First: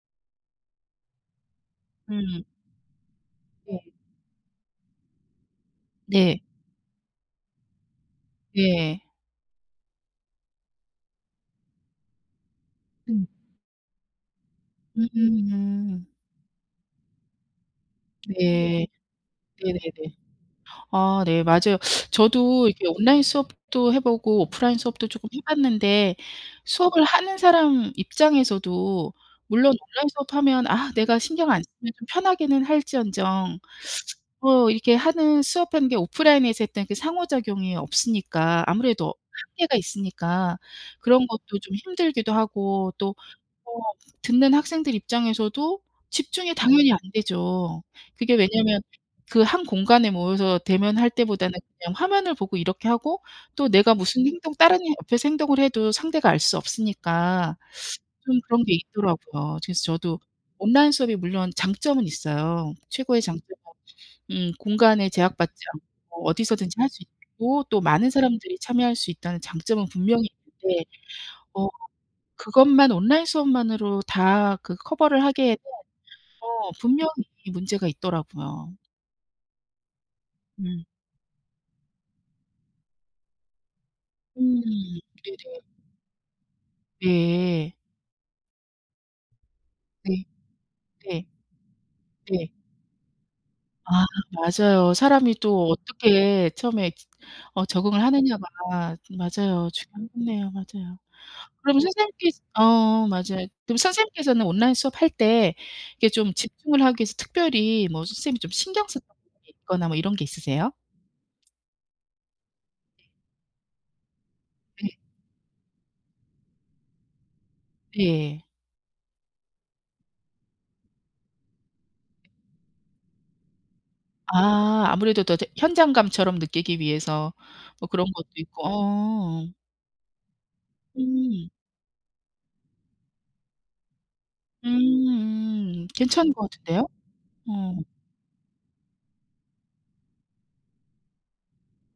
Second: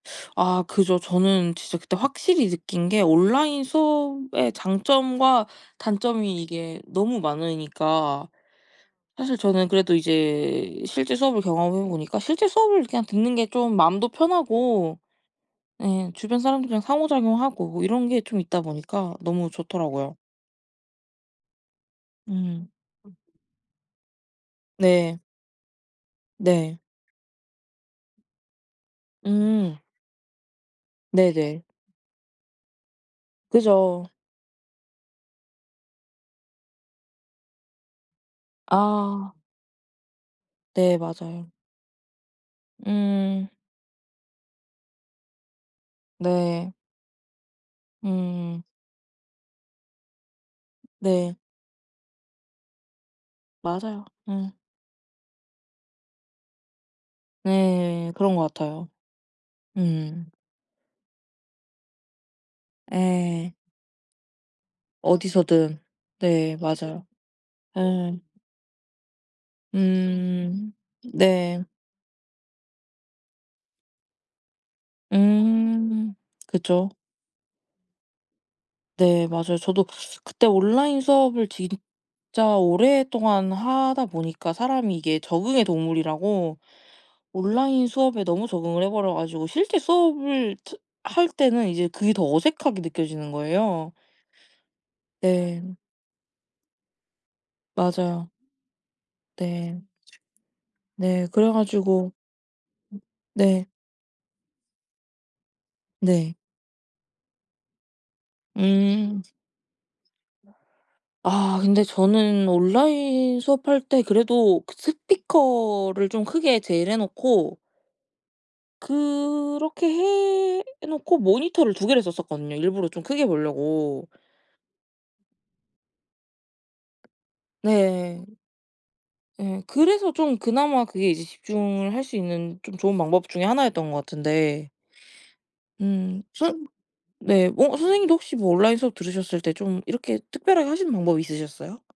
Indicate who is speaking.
Speaker 1: 아 그죠. 저는 진짜 그때
Speaker 2: 음.
Speaker 1: 확실히 느낀 게 온라인
Speaker 2: 네.
Speaker 1: 수업의 장점과
Speaker 2: 네.
Speaker 1: 단점이 이게 너무 많으니까
Speaker 2: 예.
Speaker 1: 사실 저는 그래도 이제 실제 수업을 경험해 보니까 실제 수업을 그냥
Speaker 2: 음.
Speaker 1: 듣는 게 좀 마음도 편하고
Speaker 2: 음.
Speaker 1: 예 주변 사람들이랑 상호작용하고 이런 게 좀 있다
Speaker 2: 네.
Speaker 1: 보니까 너무
Speaker 2: 네네네.
Speaker 1: 좋더라고요.
Speaker 2: 아 네 맞아요.
Speaker 1: 음.
Speaker 2: 저도 이렇게 온라인 수업도 해보고 오프라인 수업도
Speaker 1: 네.
Speaker 2: 쪼끔 해 봤는데
Speaker 1: 네.
Speaker 2: 수업을 하는 사람 입장에서도 물론
Speaker 1: 음.
Speaker 2: 온라인 수업하면 아 내가 신경 안
Speaker 1: 네네.
Speaker 2: 쓰면 좀 편하기는 할지언정
Speaker 1: 그죠.
Speaker 2: 뭐 이렇게 하는 수업하는 게 오프라인에서 했던 그 상호작용이 없으니까 아무래도
Speaker 1: 아.
Speaker 2: 한계가 있으니까
Speaker 1: 네
Speaker 2: 그런
Speaker 1: 맞아요.
Speaker 2: 것도 좀 힘들기도 하고 또
Speaker 1: 음.
Speaker 2: 뭐 듣는 학생들 입장에서도 집중이
Speaker 1: 네.
Speaker 2: 당연히 안되죠. 그게
Speaker 1: 음.
Speaker 2: 왜냐면 그 한 공간에 모여서 대면할
Speaker 1: 네.
Speaker 2: 때보다 는 그냥 화면을 보고 이렇게 하고 또 내가
Speaker 1: 맞아요.
Speaker 2: 무슨
Speaker 1: 음.
Speaker 2: 행동 다른 이 옆에서 행동을 해도 상대가 알 수 없으니까
Speaker 1: 네 그런
Speaker 2: 좀
Speaker 1: 것
Speaker 2: 그런 게
Speaker 1: 같아요.
Speaker 2: 있더라고요. 그래서 저도
Speaker 1: 음.
Speaker 2: 온라인 수업이 물론 장점은 있어요. 최고의 장점은
Speaker 1: 예.
Speaker 2: 음 공간에 제약받지
Speaker 1: 어디서든.
Speaker 2: 않고
Speaker 1: 네
Speaker 2: 어디서든지 할 수
Speaker 1: 맞아요.
Speaker 2: 있고 또 많은
Speaker 1: 예.
Speaker 2: 사람들이 참여할 수 있다는 장점은 분명히
Speaker 1: 음
Speaker 2: 있는데
Speaker 1: 네.
Speaker 2: 어 그것만 온라인 수업만으로 다 그 커버를 하기에는
Speaker 1: 음
Speaker 2: 어
Speaker 1: 그죠.
Speaker 2: 분명히 문제가 있더라고요.
Speaker 1: 네 맞아요. 저도 그때
Speaker 2: 음.
Speaker 1: 온라인 수업을 진짜 오랫동안 하다 보니까
Speaker 2: 음
Speaker 1: 사람이 이게
Speaker 2: 네네.
Speaker 1: 적응의 동물이라고
Speaker 2: 네.
Speaker 1: 온라인 수업에 너무 적응을 해버려 가지고 실제
Speaker 2: 네.
Speaker 1: 수업을 저
Speaker 2: 네.
Speaker 1: 할 때는 이제 그게 더
Speaker 2: 네.
Speaker 1: 어색하게 느껴지는 거예요.
Speaker 2: 아 맞아요. 사람이 또
Speaker 1: 네.
Speaker 2: 어떻게 처음에 저 어 적응을
Speaker 1: 맞아요.
Speaker 2: 하느냐가 맞아요.
Speaker 1: 네.
Speaker 2: 중요하겠네요. 맞아요.
Speaker 1: 네. 그래
Speaker 2: 그럼
Speaker 1: 가지고
Speaker 2: 선생님께서 어 맞아요.
Speaker 1: 네.
Speaker 2: 그럼 선생님께서는 온라인 수업할 때 이렇게 좀
Speaker 1: 네.
Speaker 2: 집중을 하기 위해서 특별히 뭐 선생님이 좀 신경 쓰는
Speaker 1: 음.
Speaker 2: 부분이 있거나 뭐 이런 게
Speaker 1: 음.
Speaker 2: 있으세요?
Speaker 1: 아 근데 저는 온라인 수업할 때 그래도 그
Speaker 2: 네.
Speaker 1: 스피커를 좀 크게 제일 해 놓고
Speaker 2: 예.
Speaker 1: 그렇게 해 놓고 모니터를 2 개를 썼었거든요 일부러 좀 크게 보려고.
Speaker 2: 아 아무래도 더 더 현장감처럼 느끼기 위해서 뭐 그런
Speaker 1: 네.
Speaker 2: 것도 있고 어.
Speaker 1: 예 그래서 좀 그나마 그게 이제
Speaker 2: 음.
Speaker 1: 집중을 할 수 있는 좀 좋은 방법 중에 하나였던 것 같은데
Speaker 2: 음음
Speaker 1: 음
Speaker 2: 괜찮은 것
Speaker 1: 선
Speaker 2: 같은데요.
Speaker 1: 네 뭐
Speaker 2: 어.
Speaker 1: 선생님도 혹시 뭐 온라인 수업 들으셨을 때 좀 이렇게 특별하게 하시는 방법이 있으셨어요?